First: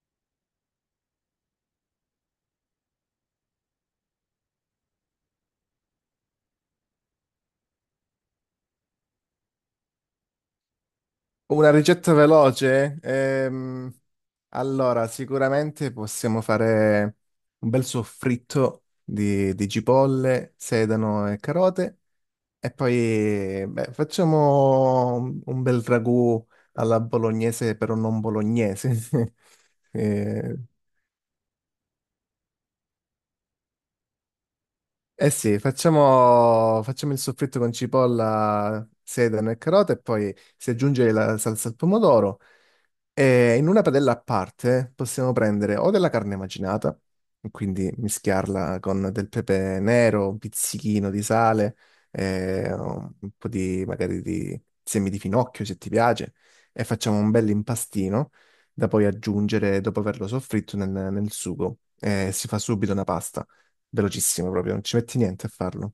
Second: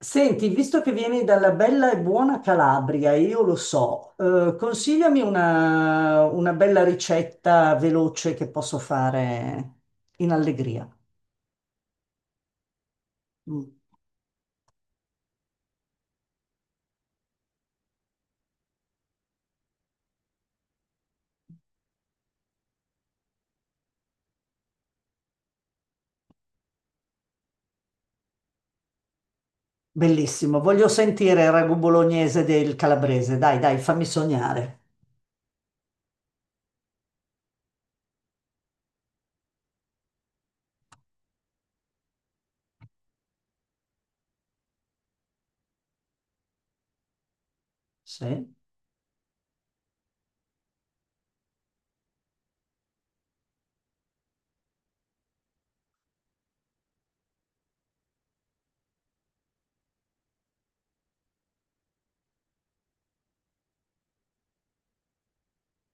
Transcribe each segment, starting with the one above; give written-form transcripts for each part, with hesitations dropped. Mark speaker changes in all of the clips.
Speaker 1: Senti, visto che vieni dalla bella e buona Calabria, io lo so, consigliami una bella ricetta veloce che posso fare in allegria.
Speaker 2: Una ricetta veloce?
Speaker 1: Mm.
Speaker 2: Allora, sicuramente possiamo fare un bel soffritto di cipolle, sedano e carote e poi beh, facciamo un bel ragù alla bolognese però non bolognese. Eh,
Speaker 1: Bellissimo, voglio sentire il ragù bolognese del calabrese, dai, dai, fammi sognare.
Speaker 2: eh sì, facciamo il soffritto con cipolla, sedano e carote e poi si aggiunge la salsa al pomodoro. E in una padella a parte possiamo prendere o della carne macinata, quindi
Speaker 1: Sì.
Speaker 2: mischiarla con del pepe nero, un pizzichino di sale, un po' di magari di semi di finocchio se ti piace, e facciamo un bel impastino da poi aggiungere dopo averlo soffritto nel sugo. E si fa subito una pasta, velocissimo proprio, non ci metti niente a farlo.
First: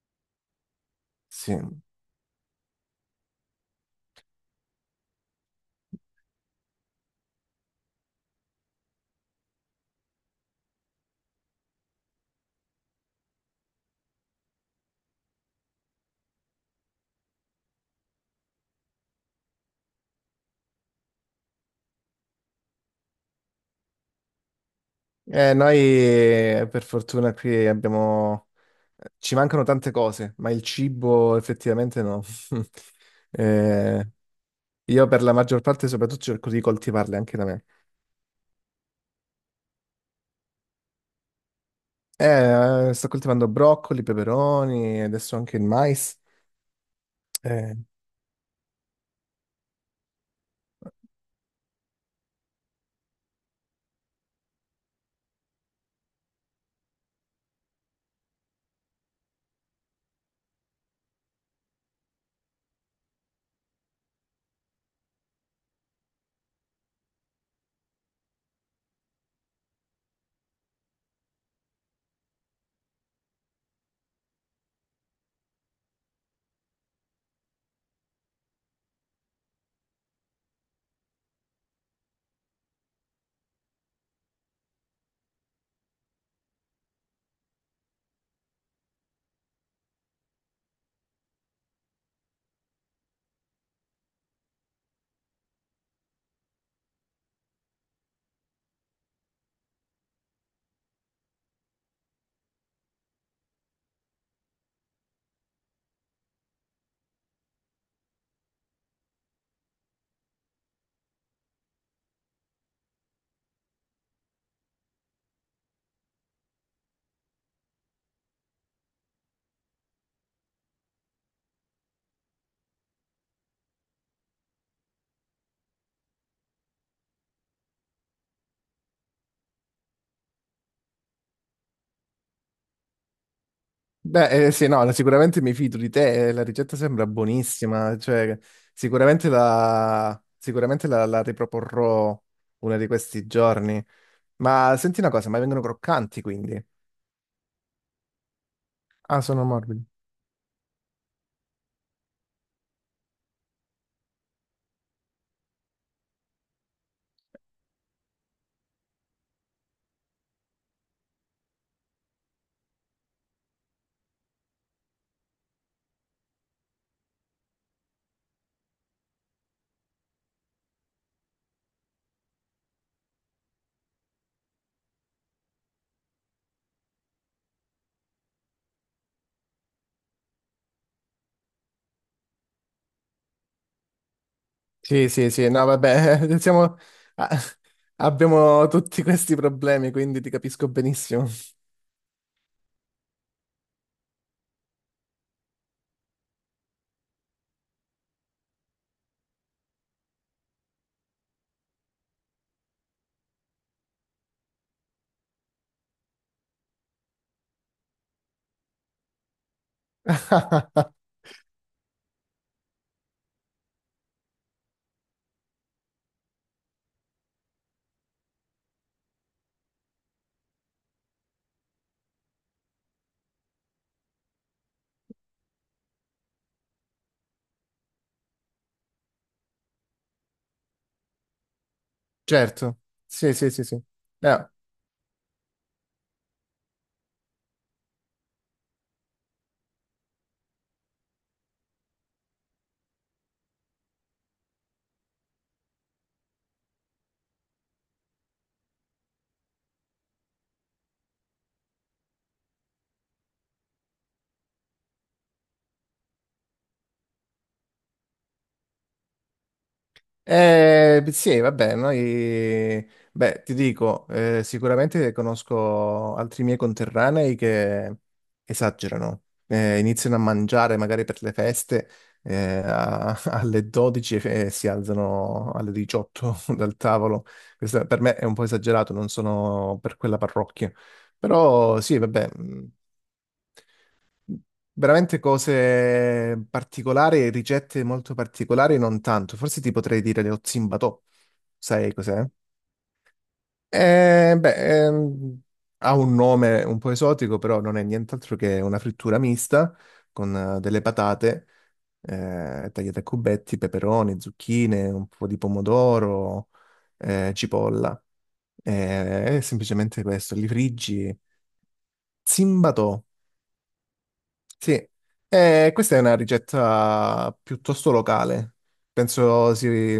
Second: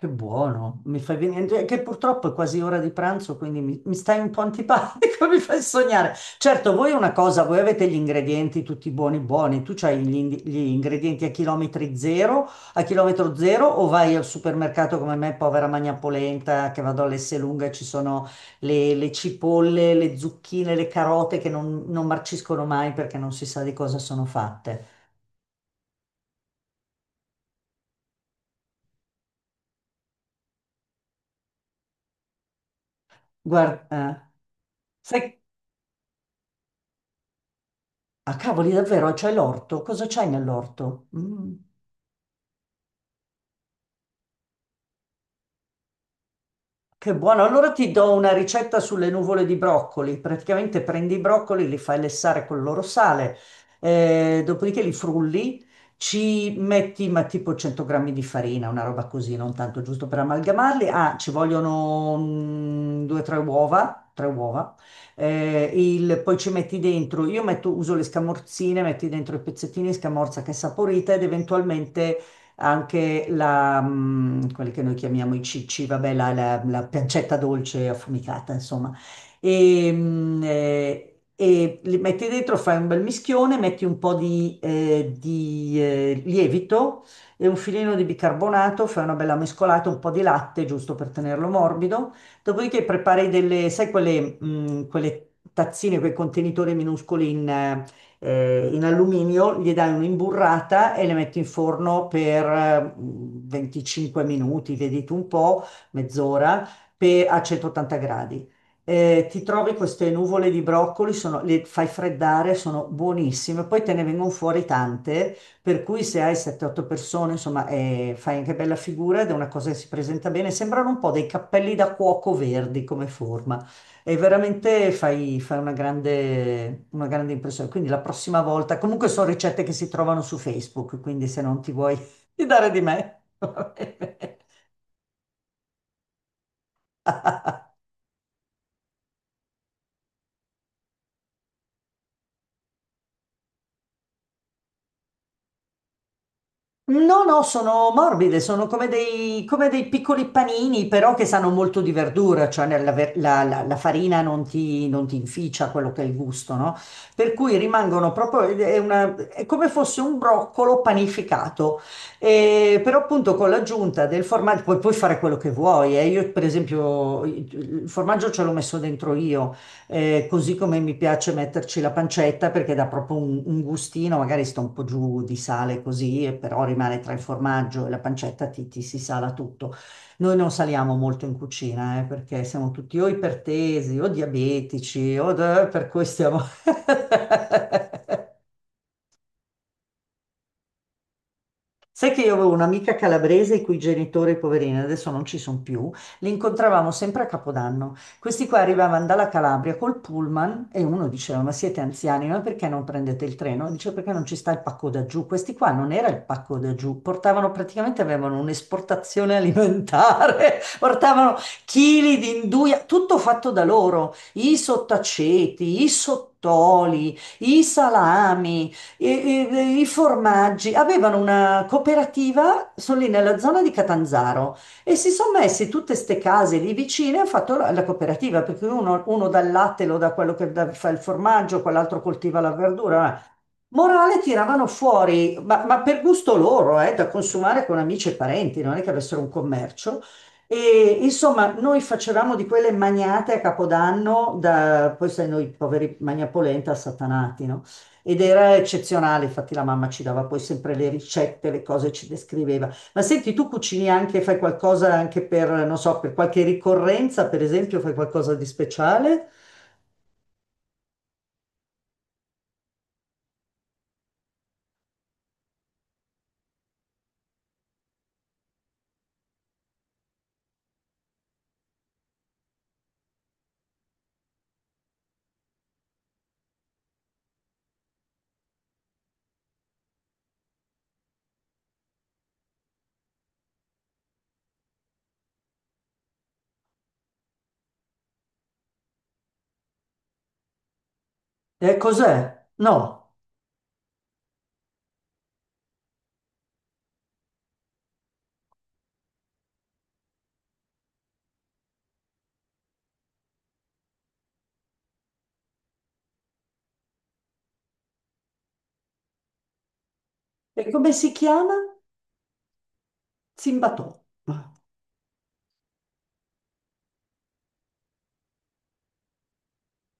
Speaker 1: Che buono, mi fai venire,
Speaker 2: Sì.
Speaker 1: cioè, che purtroppo è quasi ora di pranzo, quindi mi stai un po' antipatico, mi fai sognare. Certo, voi una cosa, voi avete gli ingredienti tutti buoni buoni, tu c'hai gli ingredienti a chilometri zero, a chilometro zero, o vai al supermercato come me, povera magna polenta, che vado all'Esselunga e ci sono le cipolle, le zucchine, le carote che non marciscono mai perché non si sa di cosa sono fatte.
Speaker 2: Noi per fortuna qui abbiamo. Ci mancano tante cose, ma il cibo effettivamente no.
Speaker 1: Guarda,
Speaker 2: Eh,
Speaker 1: eh.
Speaker 2: io per la
Speaker 1: Sai.
Speaker 2: maggior parte soprattutto cerco di coltivarle anche da me.
Speaker 1: Cavoli, davvero, c'è l'orto? Cosa c'hai nell'orto? Mm,
Speaker 2: Sto coltivando broccoli, peperoni, adesso anche il mais.
Speaker 1: che buono. Allora
Speaker 2: Eh,
Speaker 1: ti do una ricetta sulle nuvole di broccoli. Praticamente prendi i broccoli, li fai lessare con il loro sale, dopodiché li frulli, ci metti ma tipo 100 grammi di farina, una roba così, non tanto giusto per amalgamarli. Ah, ci vogliono due o tre uova, tre uova. Poi ci metti dentro, uso le scamorzine, metti dentro i pezzettini di scamorza che è saporita ed eventualmente anche quelli che noi chiamiamo i cicci, vabbè, la pancetta dolce affumicata, insomma. E, mh, eh, e li metti dentro, fai un bel mischione, metti un po' lievito e un filino di bicarbonato, fai una bella mescolata, un po' di latte, giusto per tenerlo morbido. Dopodiché prepari delle, sai, quelle tazzine, quei contenitori minuscoli in alluminio, gli dai un'imburrata e le metti in forno per 25 minuti, vedi tu un po', mezz'ora, a 180 gradi. Ti trovi queste nuvole di broccoli, le fai freddare, sono buonissime, poi te ne vengono fuori tante, per cui se hai 7-8 persone, insomma, fai anche bella figura ed è una cosa che si presenta bene. Sembrano un po' dei cappelli da cuoco verdi come forma. E veramente fai una grande impressione. Quindi la prossima volta, comunque sono ricette che si trovano su Facebook, quindi se non ti vuoi fidare di me, va bene.
Speaker 2: beh, sì, no, sicuramente mi fido di te, la ricetta sembra buonissima, cioè sicuramente la riproporrò uno di questi giorni. Ma senti una cosa, ma vengono croccanti quindi?
Speaker 1: No, no, sono morbide, sono
Speaker 2: Ah, sono
Speaker 1: come
Speaker 2: morbidi.
Speaker 1: dei piccoli panini, però che sanno molto di verdura, cioè nella ver- la, la- la farina non ti inficia quello che è il gusto, no? Per cui rimangono proprio, è come fosse un broccolo panificato. E però appunto con l'aggiunta del formaggio puoi fare quello che vuoi, eh. Io per esempio il formaggio ce l'ho messo dentro io, così come mi piace metterci la pancetta perché dà proprio un gustino, magari sta un po' giù di sale così, e però rimane tra il formaggio e la pancetta, ti si sala tutto. Noi non saliamo molto in cucina, perché siamo tutti o ipertesi o
Speaker 2: Sì,
Speaker 1: diabetici,
Speaker 2: sì, sì, no,
Speaker 1: per cui
Speaker 2: vabbè,
Speaker 1: stiamo.
Speaker 2: ah, abbiamo tutti questi problemi, quindi ti capisco benissimo.
Speaker 1: Sai che io avevo un'amica calabrese i cui genitori, poverini, adesso non ci sono più, li incontravamo sempre a Capodanno. Questi qua arrivavano dalla Calabria col pullman e uno diceva: Ma siete anziani, ma perché non prendete il treno? Dice: Perché non ci sta il pacco da giù? Questi qua non era il pacco da giù, portavano praticamente avevano un'esportazione alimentare, portavano chili di induia, tutto fatto da loro, i sottaceti, i sottoli, i salami. I formaggi avevano una cooperativa, sono lì nella zona di Catanzaro e si sono messi tutte ste case lì vicine e hanno fatto la cooperativa, perché uno dà il latte, lo dà quello fa il formaggio, quell'altro coltiva la
Speaker 2: Certo,
Speaker 1: verdura.
Speaker 2: sì, sì, sì, sì.
Speaker 1: Morale
Speaker 2: Eh,
Speaker 1: tiravano fuori, ma per gusto loro, da consumare con amici e parenti, non è che avessero un commercio. E insomma, noi facevamo di quelle magnate a Capodanno, da, poi sai, noi poveri magnapolenta satanati, no? Ed era eccezionale, infatti la mamma ci dava poi sempre le ricette, le cose ci descriveva. Ma senti, tu cucini anche, fai qualcosa anche per, non so, per qualche ricorrenza, per esempio, fai qualcosa di speciale?
Speaker 2: Eh, sì, vabbè, noi, beh, ti dico, sicuramente conosco altri miei conterranei che esagerano, iniziano a mangiare magari per le feste, alle 12 e si alzano alle 18 dal tavolo. Questo per me è un po' esagerato, non sono per quella parrocchia. Però sì, vabbè, veramente cose particolari, ricette molto particolari, non tanto. Forse ti potrei dire lo zimbatò. Sai cos'è?
Speaker 1: Cos'è? No.
Speaker 2: Beh, ha un nome un po' esotico, però non è nient'altro che una frittura mista con delle patate tagliate a cubetti, peperoni, zucchine, un po' di pomodoro, cipolla. È semplicemente questo, li
Speaker 1: E come si
Speaker 2: friggi.
Speaker 1: chiama?
Speaker 2: Zimbatò.
Speaker 1: Zimbatò. Ah,
Speaker 2: Sì, questa è una ricetta piuttosto locale, penso si,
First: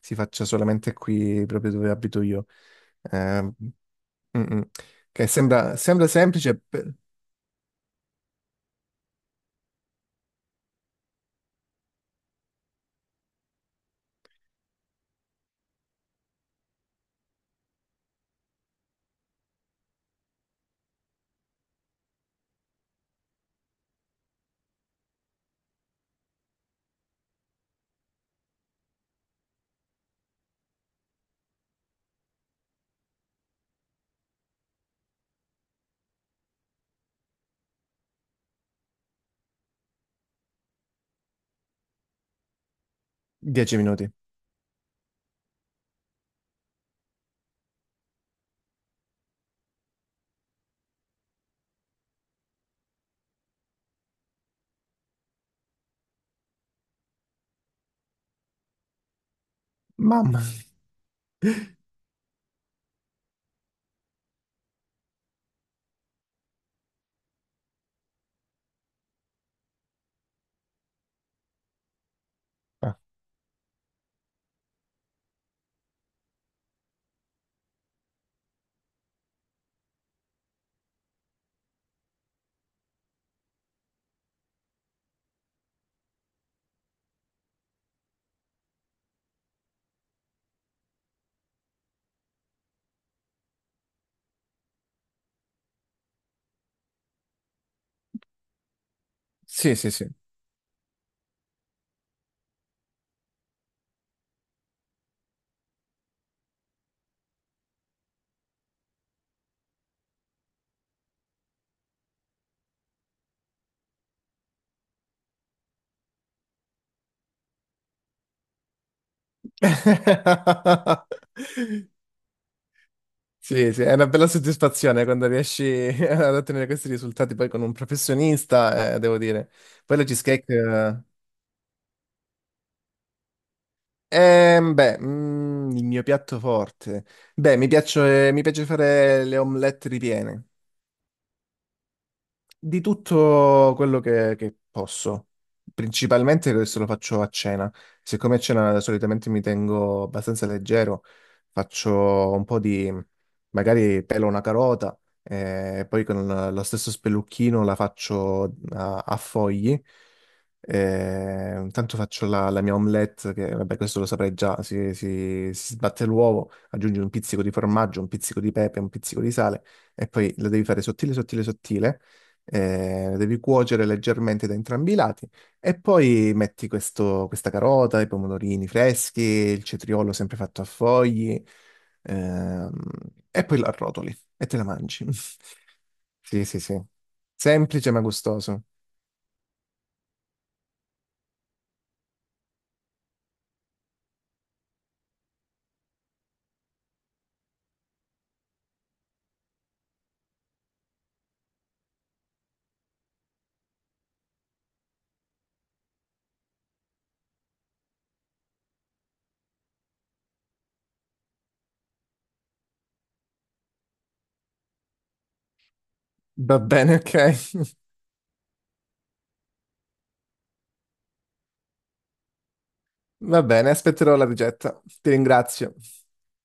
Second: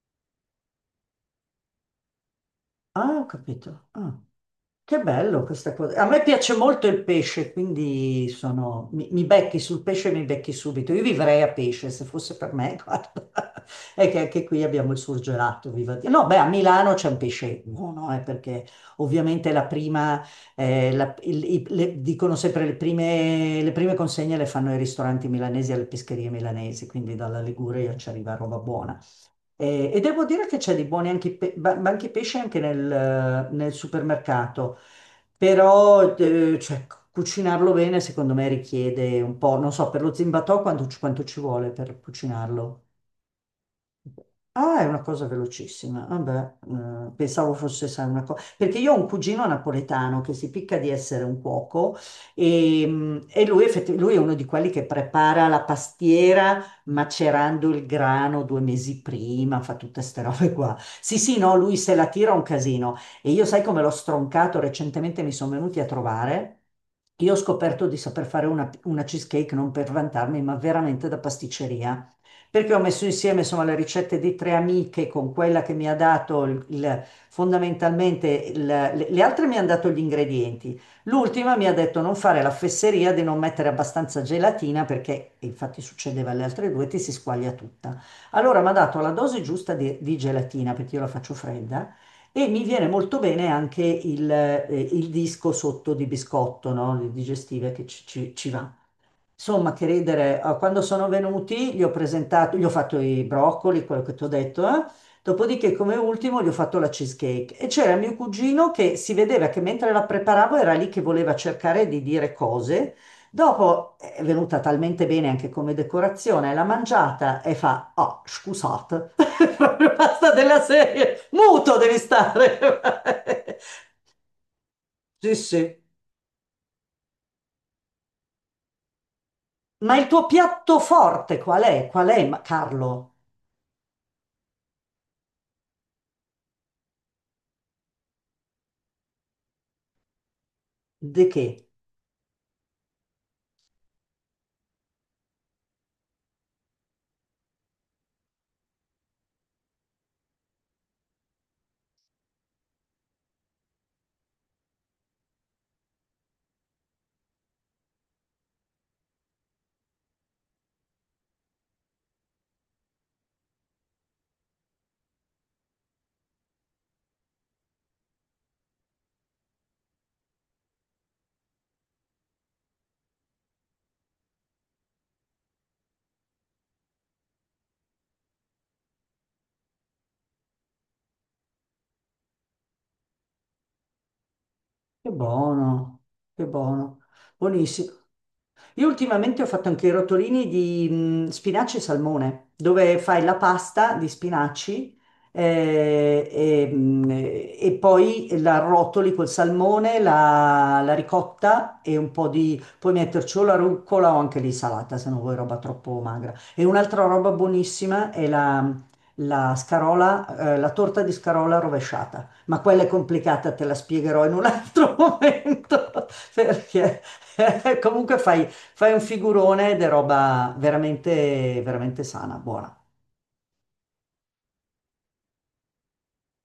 Speaker 2: si faccia solamente qui proprio dove abito io.
Speaker 1: ah, ho
Speaker 2: Mm,
Speaker 1: capito. Ah,
Speaker 2: mm.
Speaker 1: che
Speaker 2: Che
Speaker 1: bello questa
Speaker 2: sembra,
Speaker 1: cosa. A
Speaker 2: sembra
Speaker 1: me piace
Speaker 2: semplice
Speaker 1: molto
Speaker 2: per
Speaker 1: il pesce, quindi mi becchi sul pesce e mi becchi subito. Io vivrei a pesce se fosse per me, guarda. È che anche qui abbiamo il surgelato, viva Dio. No, beh, a Milano c'è un pesce buono, perché ovviamente la prima, la- il- i- le- dicono sempre le prime consegne le fanno i ristoranti milanesi alle pescherie milanesi, quindi dalla Liguria ci arriva roba buona. E devo dire che c'è di buoni anche i banchi pesce anche nel supermercato, però cioè, cucinarlo bene secondo me richiede un po', non so, per lo zimbatò quanto ci vuole per cucinarlo?
Speaker 2: 10 minuti.
Speaker 1: Ah, è una cosa velocissima. Vabbè, pensavo fosse sai, una cosa. Perché io ho un cugino napoletano che si picca di essere un cuoco e, lui è uno di quelli che prepara la pastiera macerando il grano 2 mesi prima, fa tutte queste
Speaker 2: Mamma.
Speaker 1: robe qua. Sì, sì, no, lui se la tira un casino. E io sai come l'ho stroncato? Recentemente mi sono venuti a trovare. Io ho scoperto di saper fare una cheesecake non per vantarmi, ma veramente da pasticceria perché ho
Speaker 2: Ah.
Speaker 1: messo insieme insomma, le ricette di tre amiche con quella che mi ha dato fondamentalmente, le altre mi hanno dato gli ingredienti. L'ultima mi ha detto non fare la fesseria di non mettere abbastanza gelatina perché, e infatti succedeva alle altre due, ti si squaglia tutta. Allora mi ha dato la dose giusta di gelatina perché io la faccio fredda. E mi viene molto bene anche il disco sotto di biscotto, no? Le digestive che ci va. Insomma,
Speaker 2: Sì,
Speaker 1: che
Speaker 2: sì, sì.
Speaker 1: ridere, quando sono venuti gli ho presentato, gli ho fatto i broccoli, quello che ti ho detto, eh. Dopodiché come ultimo gli ho fatto la cheesecake e c'era mio cugino che si vedeva che mentre la preparavo era lì che voleva cercare di dire cose. Dopo è venuta talmente bene anche come decorazione, l'ha mangiata e fa, ah, scusate, proprio basta della serie, muto devi stare.
Speaker 2: Sì, sì, è una bella soddisfazione quando
Speaker 1: Sì,
Speaker 2: riesci
Speaker 1: sì.
Speaker 2: ad ottenere questi risultati poi con un professionista, devo dire.
Speaker 1: Ma
Speaker 2: Poi la
Speaker 1: il tuo
Speaker 2: cheesecake.
Speaker 1: piatto
Speaker 2: eh,
Speaker 1: forte qual è? Qual è, Carlo?
Speaker 2: Ehm, beh, il mio piatto forte. Beh, mi piace fare le omelette ripiene.
Speaker 1: Di che?
Speaker 2: Di tutto quello che posso. Principalmente adesso lo faccio a cena. Siccome a cena solitamente mi tengo abbastanza leggero, faccio un po' di, magari pelo una carota e poi con lo stesso spellucchino la faccio a fogli. E intanto faccio la mia omelette, che vabbè questo lo saprei già, si sbatte l'uovo, aggiungi un pizzico di formaggio, un pizzico di pepe, un pizzico di sale e poi la devi fare sottile, sottile, sottile devi cuocere leggermente da entrambi i lati e poi metti questa carota, i pomodorini freschi, il cetriolo sempre fatto a fogli, ehm, e poi la arrotoli e te la mangi.
Speaker 1: Che buono,
Speaker 2: Sì,
Speaker 1: che
Speaker 2: sì, sì.
Speaker 1: buono, buonissimo.
Speaker 2: Semplice ma gustoso.
Speaker 1: Io ultimamente ho fatto anche i rotolini di spinaci e salmone, dove fai la pasta di spinaci eh, e, mh, e poi la rotoli col salmone, la ricotta e un po' di puoi metterci o la rucola o anche lì salata, se non vuoi roba troppo magra. E un'altra roba buonissima è la scarola, la torta di scarola rovesciata, ma quella è complicata, te la spiegherò in un altro momento,
Speaker 2: Va bene,
Speaker 1: perché
Speaker 2: ok.
Speaker 1: comunque Fai un figurone ed è roba veramente, veramente sana, buona.
Speaker 2: Va bene, aspetterò la ricetta. Ti ringrazio.